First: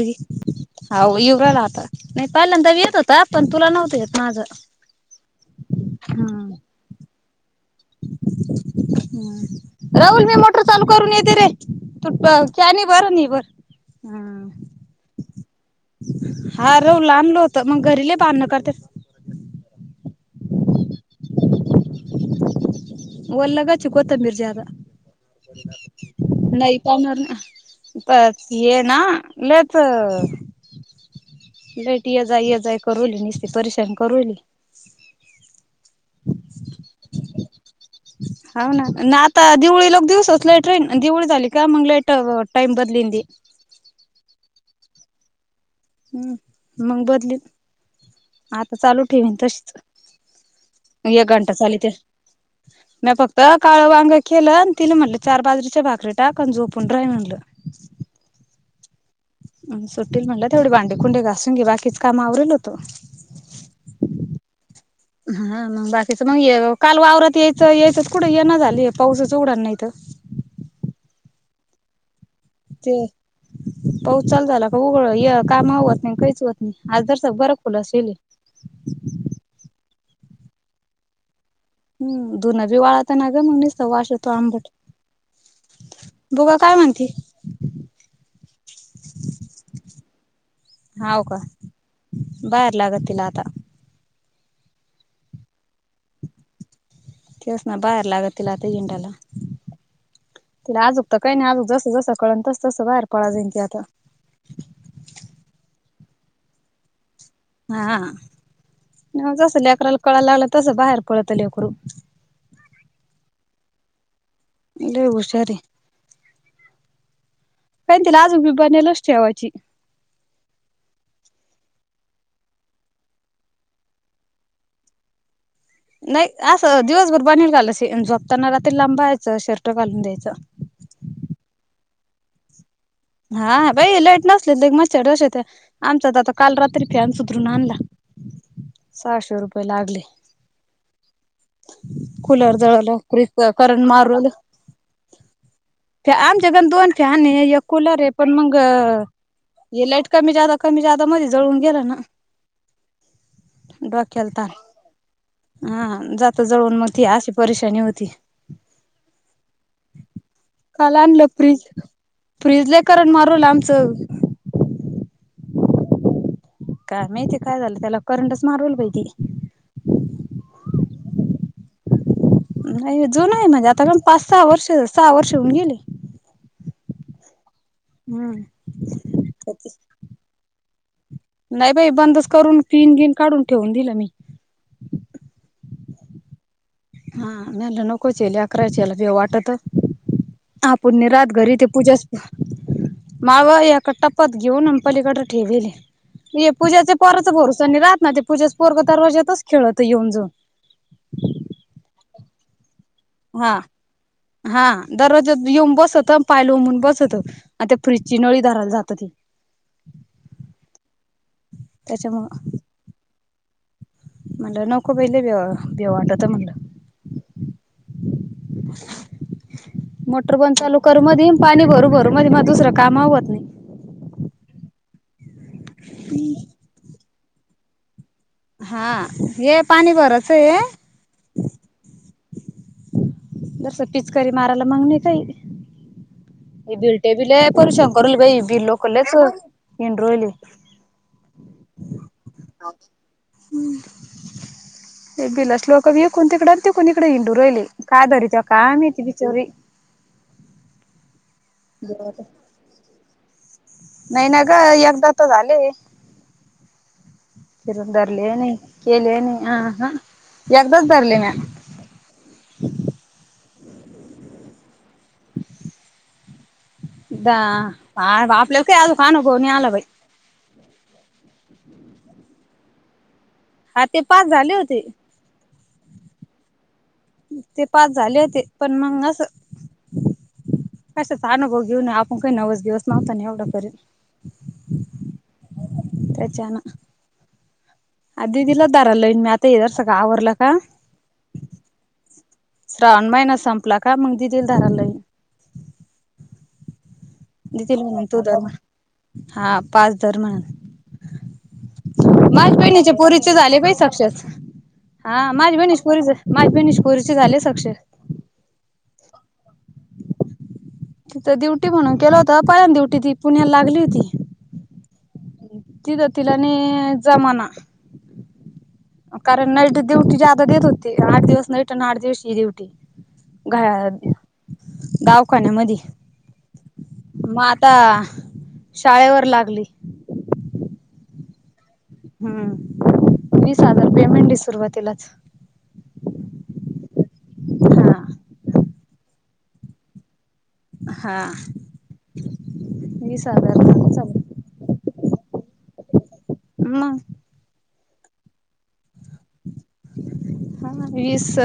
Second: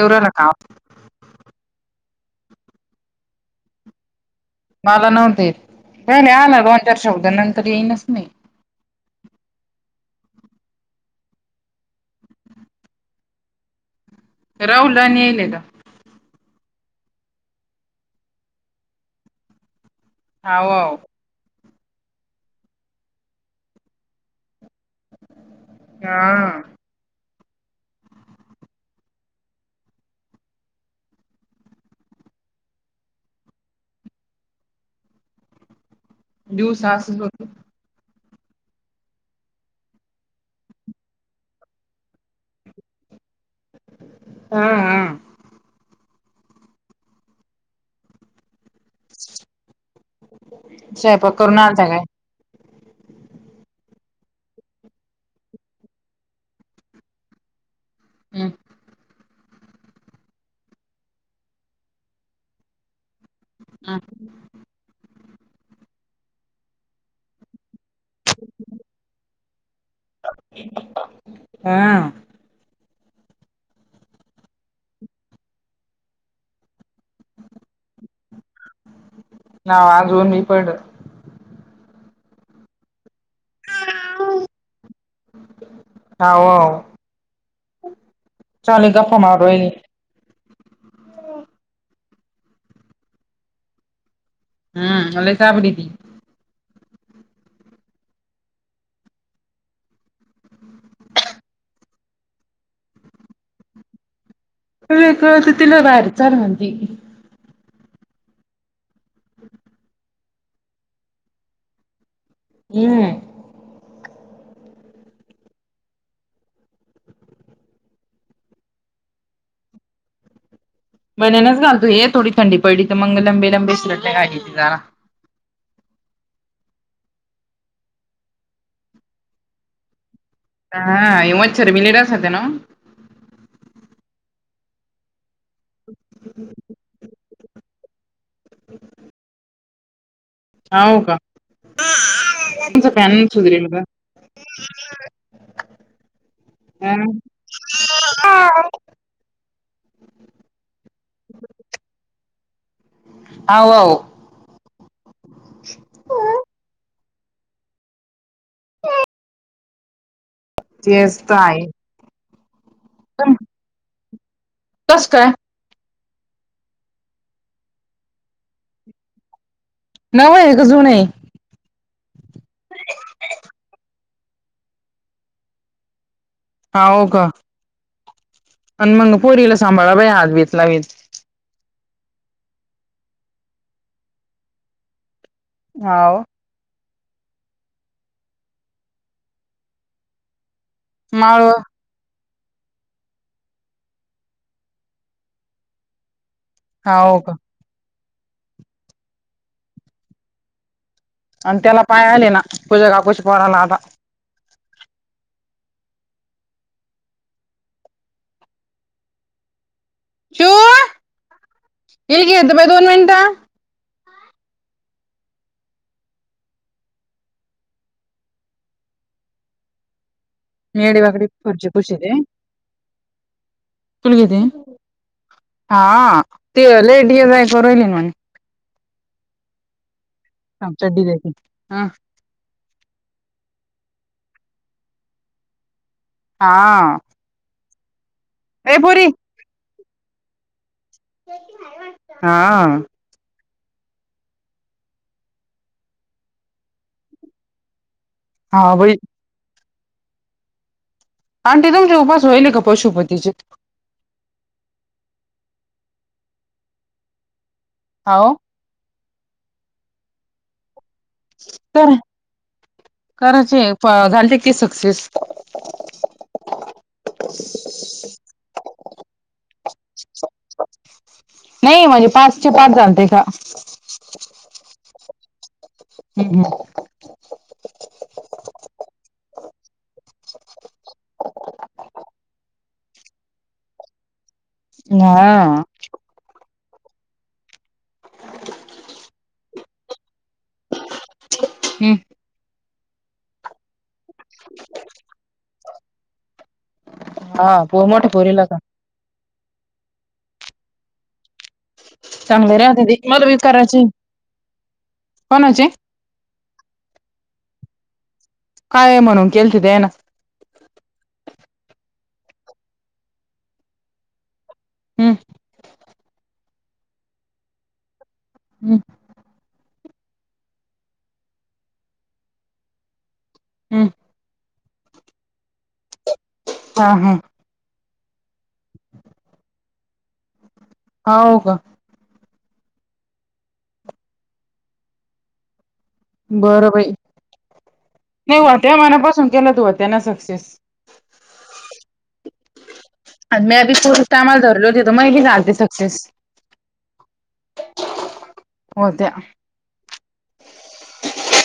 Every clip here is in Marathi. एवढ्याला का हा येऊराला आता नाही पहिल्यांदा येत होता पण तुला नव्हतं येत माझं. मला नव्हते हा. आला दोन चार शब्द नंतर येईनच मी. हमं [inaudible] राहुल मी मोटर चालू करून येते रे तू पाणी भर हे भर. हा. राहुलला नेले का हा रह लांबलो होत मग घरी लय भांडण करते. हाव. वल्लग की कोतबिंर जादा हा नाही. त्या ये ना लच. लईट ये जाई ये जाई करवली नीसती परेशान करवली. दिवसा असच होत. [inaudible] हाऊ ना ना आता दिवळीला दिवसच लाईट राहीन दिवळी झाली का मग लाईट टाईम बदलिन दे. हा हा. हम मग बदली. आता चालू ठेवान तशीच स्वयंपाक एक करून घंटा चालते. [inaudible] मी फक्त काळं वांग केलं आणि तिला म्हटलं चार बाजरीच्या भाकरी टाकण झोपून राय म्हणलं. हम. सुट्टल म्हटलं तेवढे भांडेकुंडे घासून घे बाकीच काम आवरीलल होतो. हा. हा मग बाकीच मग काल वावरात यायचं यायचंच कुठं ये ना झालीय पावसाच उडाण नाही तर. हा. च. पाऊस चालू झाला का उघळ कामा आवरत नाही काहीच होत नाही आज जर सगळ बरं खुलं असेल. ना आज होऊन मी पड. हम् धुूनं बी वाळाताना ग मग नुसता वास आंबट. हाव.. बघा काय म्हणती चाले गप्पा मारू हाव का बाहेर लागत तिला आता. हम्म आले साबडी ती. तेवस ना बाहेर लागत तुला आता हिंडायला. तिला आजूक तर काही नाही जसं जसं कळन तसंसं बाहेर पड जाईन ती आता. क कळत तिला बाहेर चाल म्हणती. हा जस लेकराला कळायला लागलं तस बाहेर पडत लेकरू. हम्म. लय हुशार हे काय तीला आजू बी बन्यनच अस ठेवायची. बन्यनच घालतो हे थोडी थंडी पडली तर मग लंबी लंबी शर्ट घालीती जरा. नाही अस दिवसभर बन्यन घाल असे झोपताना रात्री लांब बाह्या च यायचं शर्ट घालून द्यायचं. हा येव मच्छरभी ना. हा बाई लाईट नसले मच्छर [unintelligible] त्या आमचा तर आता काल रात्री फॅन सुधरून आणला सहाशे रुपये लागले. हावू का. कुलर जळाल फ्रिज करंट मारू आले. ह. त्या आमच्यात कण दोन फॅन आहे एक कुलर आहे पण मग हाव अ. हे लाईट कमी जादा कमी जादा मध्ये जळून गेलं ना. आओ आओ. केलता, हा जाता जावून मग ती अशी परेशानी होती. [inaudible] काल तेच आणलं तर फ्रीज आहे. फ्रीज लय करंट मारवला आमचं. कस काय. काय माहिती काय झालं त्याला करंटच मारवल बाई ती नव हाय का जुनं हाय? नाही जुन हाय ना ते आता कम पाच सहा वर्ष सहा वर्ष होऊन गेले. हा हो का. हम्म. आणि मग पोरीला सांभाळा बाय, अद्वितला येत नाही बाई बंदच करून, पिन गिन काढून ठेवून दिलं मी. हाव. हा यांना नकोच हाय, लेकराच्याला देऊ वाटत आपूण नाही रात माळव घरी, ते पूजा माव एका टपात घेऊन अं पलीकडे ठेविले. ये पूजाचे हाव पोराच का भरोसा नाही राहात, ते पूजाच पोरग दरवाज्यातच खेळत येऊन जाऊन. आणि त्याला पाय आले ना. पूजा कापूस हा हा दररोज येऊन बसत, पाय लांबवून बसत. आता फ्रीजची नळी धरायला जात होती. चिऊ हे त्याच्यामुळ घे, इथे बै दोन मिनिटं. म्हणलं नको बाई दिले ओ, देव वाटत म्हटलं. [inaudible] मोटर बंद चालू करू मेडी बाकडी मधी आणि पाणी फरची भरू खुशी भरू मध, मग दुसरं काम आवरणे. [unintelligible] ते, हा ते लय डियर ऐकून राहिले म्हणे. हा हे पाणी भरच हे आमच्यात दिल्याकी हा. दरस पिचकारी मारायला मागणे काही हा बिलटे बिले पर शंकरल बाई ए पोरी हा [unintelligible] [inaudible] ते दिल्यास लोक विकून तिकड आणि ती कुणीकडे हिंडून राहिली. काय बरी त्या हा काय बाई माहित बिचारी. आंटी तुमचे उपवास होईल का पशुपतीचे? नाही ना ग, एकदा तर झाली. फिरून हाव धरले नई, केले नई, आहा एकदाच धरले ना. तर. कराचे झालते की सक्सेस. जा, आपल्याला काय अजून अनुभव नाही आला बाई. नाही म्हणजे पाचचे पाच झालतेत. हा ते पाच झाले होते. [inaudible] ते पाच झाले होतेत, पण मग अस कशाच अनुभव घेऊन आपण काय नऊच दिवस लावतो आणि एवढं करीत. [unintelligible] त्याचानं आ दीदला दार लईन, मी आता येदर सगळं आवरलं का? हम्म. श्रावण महिना संपला का मग [unintelligible] हा दितील पो मोठ्या [unintelligible] तू पोरीला धर का हा पाच धर म्हण. चांगले माझ्या राहते बहिणीच्या ते मला पोरीचे बी झाले बाई करायचे सक्सेस, हा माझी कोणाचे बहिणीच्या पोरीचे माझे बहिणीचे पोरीचे झाले सक्सेस. काय म्हणून केलती त्यांनं? तिथं डुटी म्हणून केलं होत, पहिल्यांदा ड्यूटी ती पुण्याला लागली होती. हम्म. तिथ तीला ने जमना हम कारण नाईट डयुटी जादा देत होती आठ दिवस नाईट आणि आठ दिवस ही ड्युटी घा हम्म दवाखान्यामधी हा, हा म आता शाळेवर लागली हाव का हम्म वीस हजार पेमेंटे सुरुवातीलाच बरं बाई हा नाही हो त्या मनापासून केलं तू त्याना सक्सेस हा वीस आणि मी हजार आधी पोरी चालेल कामाला धरले होते तिथे मै बी झालते सक्सेस म होत्या हा इ स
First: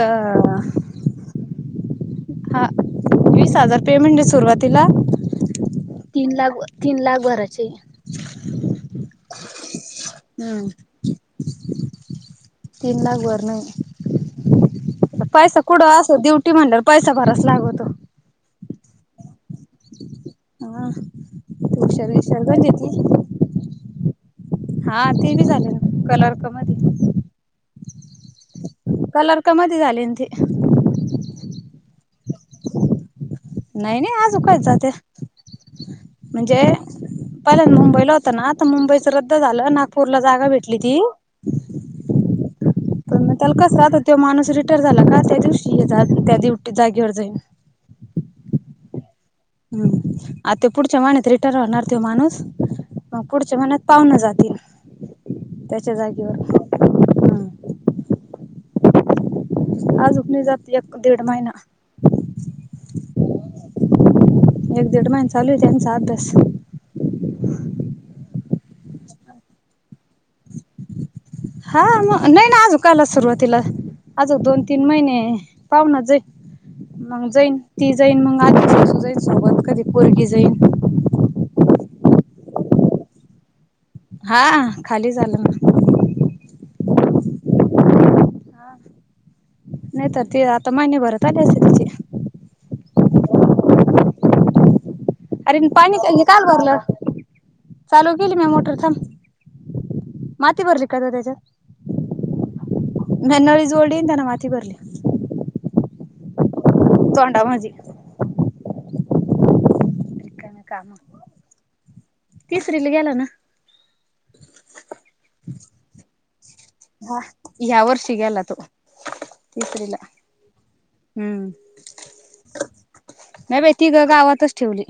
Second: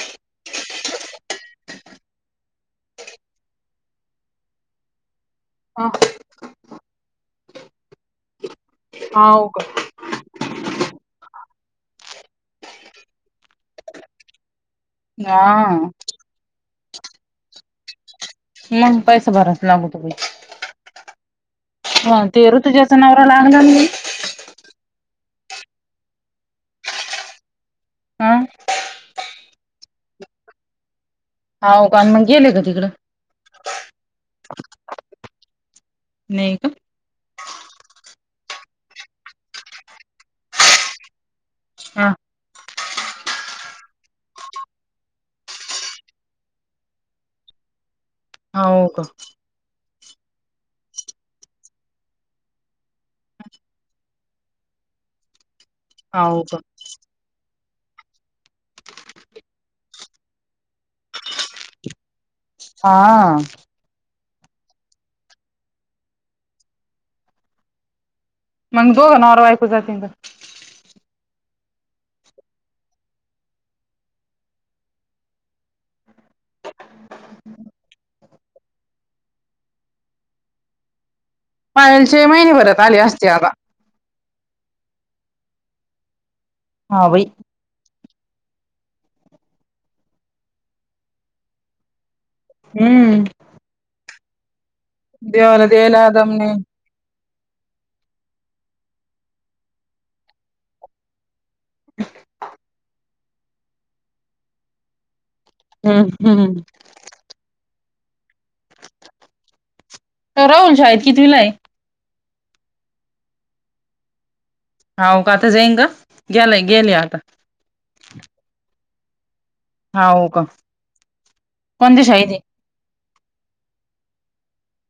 हा वीस हजार पेमेंट सुरुवातीला ह तीन लाख, तीन लाख भराचे हाव का ह तीन लाक बरण आहे पैसा हा कुठं असो ड्युटी म्हणल्या वर पैसा भराव लागवतो मग पैसा भरावच लागतो बाई हा हुशार, हा बिशार ते झालीय ऋतुजाचा ती [unintelligible] हा ते बी झाले ना कलर कमेंट हा कलर का मध झाले ते हाव का मग गेले का तिकडं नाही, नाही आजू काय जात नाही म्हणजे का पहिलान मुंबईला होतं ना तर मुंबईच रद्द झालं नागपूरला जागा भेटली ती हा त्याला कस आात तो माणूस रिटायर झाला का त्या दिवशी त्या दिव जागेवर जाईन हाव का हम्म आ ते पुढच्या महिन्यात त रिटर होणार त्यो माणूस मग पुढच्या महिन्यात पाहून जातील त्याच्या जागेवर [unintelligible] आज उकणी जात एक दीड महिना हा एक दिड महिन चालू ये त्याचा अभ्यास मग दोघ नवरा बायको जतिन का हा मग नाही ना आजू काला सुरुवातीला आजो दोन, तीन महिने पाहना जाई मग जाईन ती जाईन मग आज्जीसासू जाईन सोबत कधी पोरगी जाईन पायलचे महिनेभरात आले असते आता हा खाली झालं ना हा बाई नाहीत ते आता महिने भरत आले असे तिचे हम्म अरे देवाला मी द्यायला पाणी दम काल नाही भरलं चालू केली मी मोटर थांब माात बरली का रे त्याच्यात नय नळी जोडी त्याने वाती भरली हम्म हम् तथोंडा म्हजी. रिकामे राहुल काम शाळेत कितवीला आहे तिसरीला गेला ना. हावू का आता जाईन ग गेला गेले आता. या वर्षी गेला तो. तिसरीला हा हो का? हम्म कोणते शाळेत आहे. नाही बाई ती ग गावातच ठेवली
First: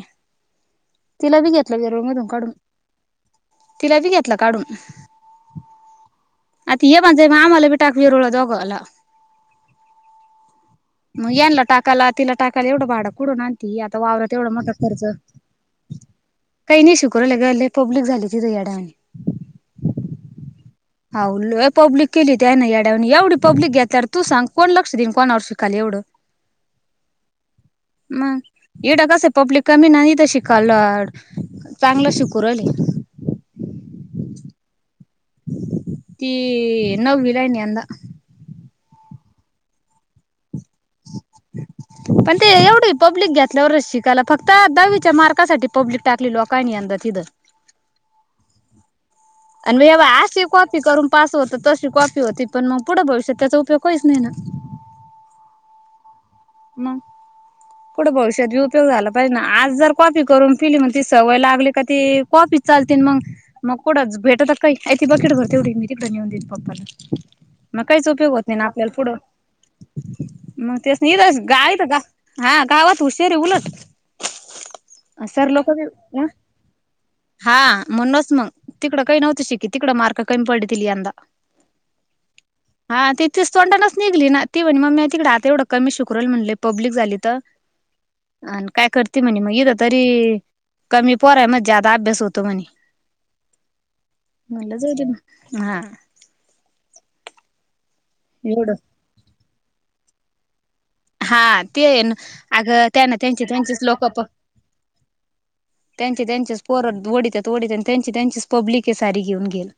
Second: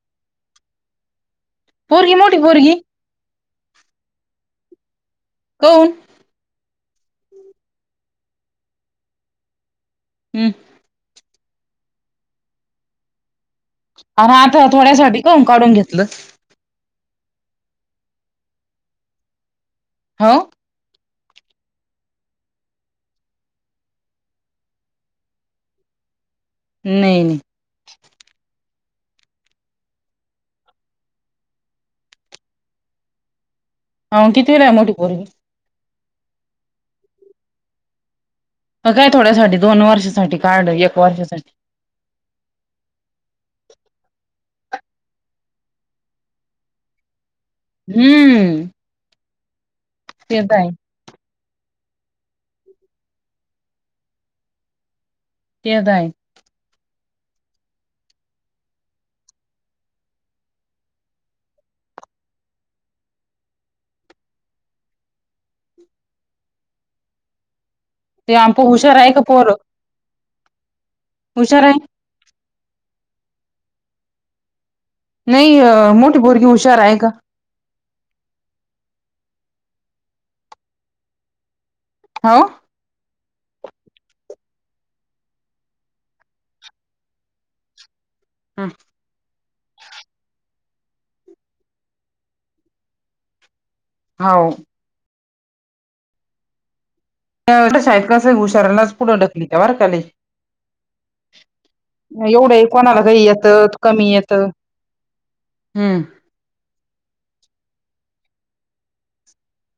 तिला बी घेतलं [unintelligible] पोरगी मधून मोठी काढून. पोरगी तिला बी घेतलं काढून. कोण? अ ती हे बण जा म आम्हाला बी टाक बीरळोला टाक हम्म. मग यांनला टाका ला तिला टाकायला एवढं भाडं कुठून आण आणि हात थोड्यासाठी का काढून घेतलं. काही नाही शिकून लागललय पब्लिक झाली तिथे याडा आणि. हो.. हा लय पब्लिक केली त्या ना याड्या एवढी पब्लिक घेतल्यावर तू सांग कोण लक्ष देईन कोणावर शिकाल एवढं. नाही नाही. मग एडाक कस पब्लिक कमी नाथ शिकाल्लोड. चांगलं शिकून राहीली. ह कितवीला आहे मोठी पोरगी. [inaudible] ती नववीला यंदा ह काय थोड्यासाठी दोन वर्षासाठी काढलं एक वर्षासाठी. पण ते एवढी पब्लिक घेतातल्यावरच शिकायला फक्त दहावीच्या मार्कासाठी पब्लिक टाकली लोकांनी यंदा तिथं. हम्म. आणिव ते अशी तर आहे कॉफी करून पास होत तशी कॉफी होती पण मग पुढं भविष्यात त्याचा उपयोग काहीच नाही ना. तेद आहे. मग. कुठं भविष्यात उपयोग झाला पाहिजे ना आज जर कॉपी करून फिली म्हण ती सवय लागली का ती कॉपी. चालते मग मग कोडंच भेटतात काही ते बकेट भर तेवढी मी तिकडे नेऊन देेत पप्पाला. [inaudible] म काय चोप ते आमप हुशार आहे का पोरं. मग तेच नाही आहे गाईत गा हा गावात हुशार आहे उलट. सर नाही लोक मोठी पोरगी हुशार आहे का. हा.. म्हणूनच मग तिकडं काही नव्हत शिकी तिकडं मार्क कमी पडतील यंदा. हो. हा ती तिच तोंडानच निघली ना ती म्हटली मम्मी तिकडे आता तेवढं कमी शिकू कूरल म्हटले पब्लिक झाली तर आण काय कर ते म्हणे मग इथ तरी कमी पोराय मग जादा अभ्यास होतो म्हणे. हो म्हणला जाऊ दे मग हा. शाळेत कस एवढं हुशारलाच पुढे ढकली त्या बर लई हा ते आहे ना. अ एवढं अगं कोणाला त्यांना काही त्यांची येतं त्यांचीच लोक कमी प येत हम्म. त्यांचे त्यांचेच पोर ओढीत ओढीत आणि त्यांची त्यांचीच पब्लिके सारी घेऊन गेल.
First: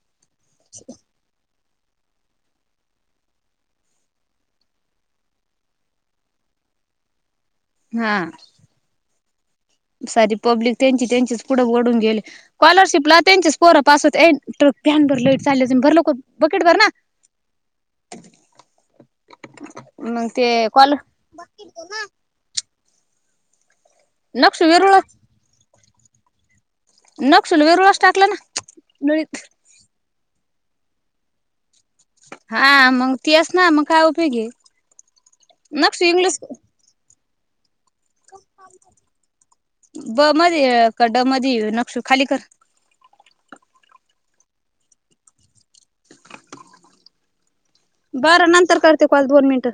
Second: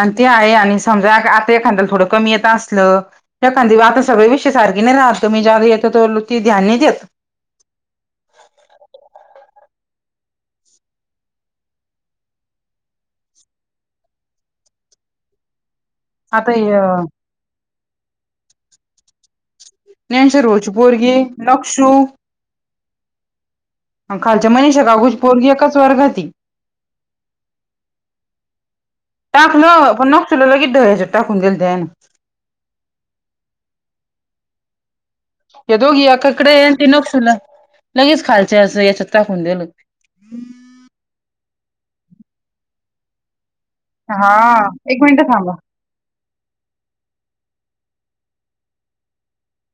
आणि ते आहे आणि समजा आता एकखादयाला थोडं कमी येत असलं. एखाद्या वेळी आता सगळे विषय सारखी नाही राहत मी ज्या येतो ती ध्यान नाही देत. हा. [inaudible] सारी पब्लिक त्यांची, त्यांचीच पुढ बडून गेले. स्कॉलरशिपला त्यांचेच पोरा पास होत ये कॅन भर लाईट चाल्या भर लवकर कप आता बकेट भर ना. [unintelligible] मग ह्यांचा ते रोच कॉल पोरगी आहे नक्षू. अ खालच्या लक्ष मनीषा वेरूळ काकू पोरगी एकाच वर्गाती. नक्षल वेरूळच टाकलं ना नळीत टाकलं पण तुला लगेच ढ हेज्यात टाकून दिलं त्याने. हा हा मंग तेच ना मंग काय उपयोग आहे. हे नक्षू दोघी इंग्लिश एकाकडे ते नखुला लगेच खालचंय असं याच्यात टाकून देलं. ब मध्ये आहे का ड मध्ये नक्षु खाली कर. हा एक मिंट थांबा. बरं नंतर करते कॉल दोन मिंट.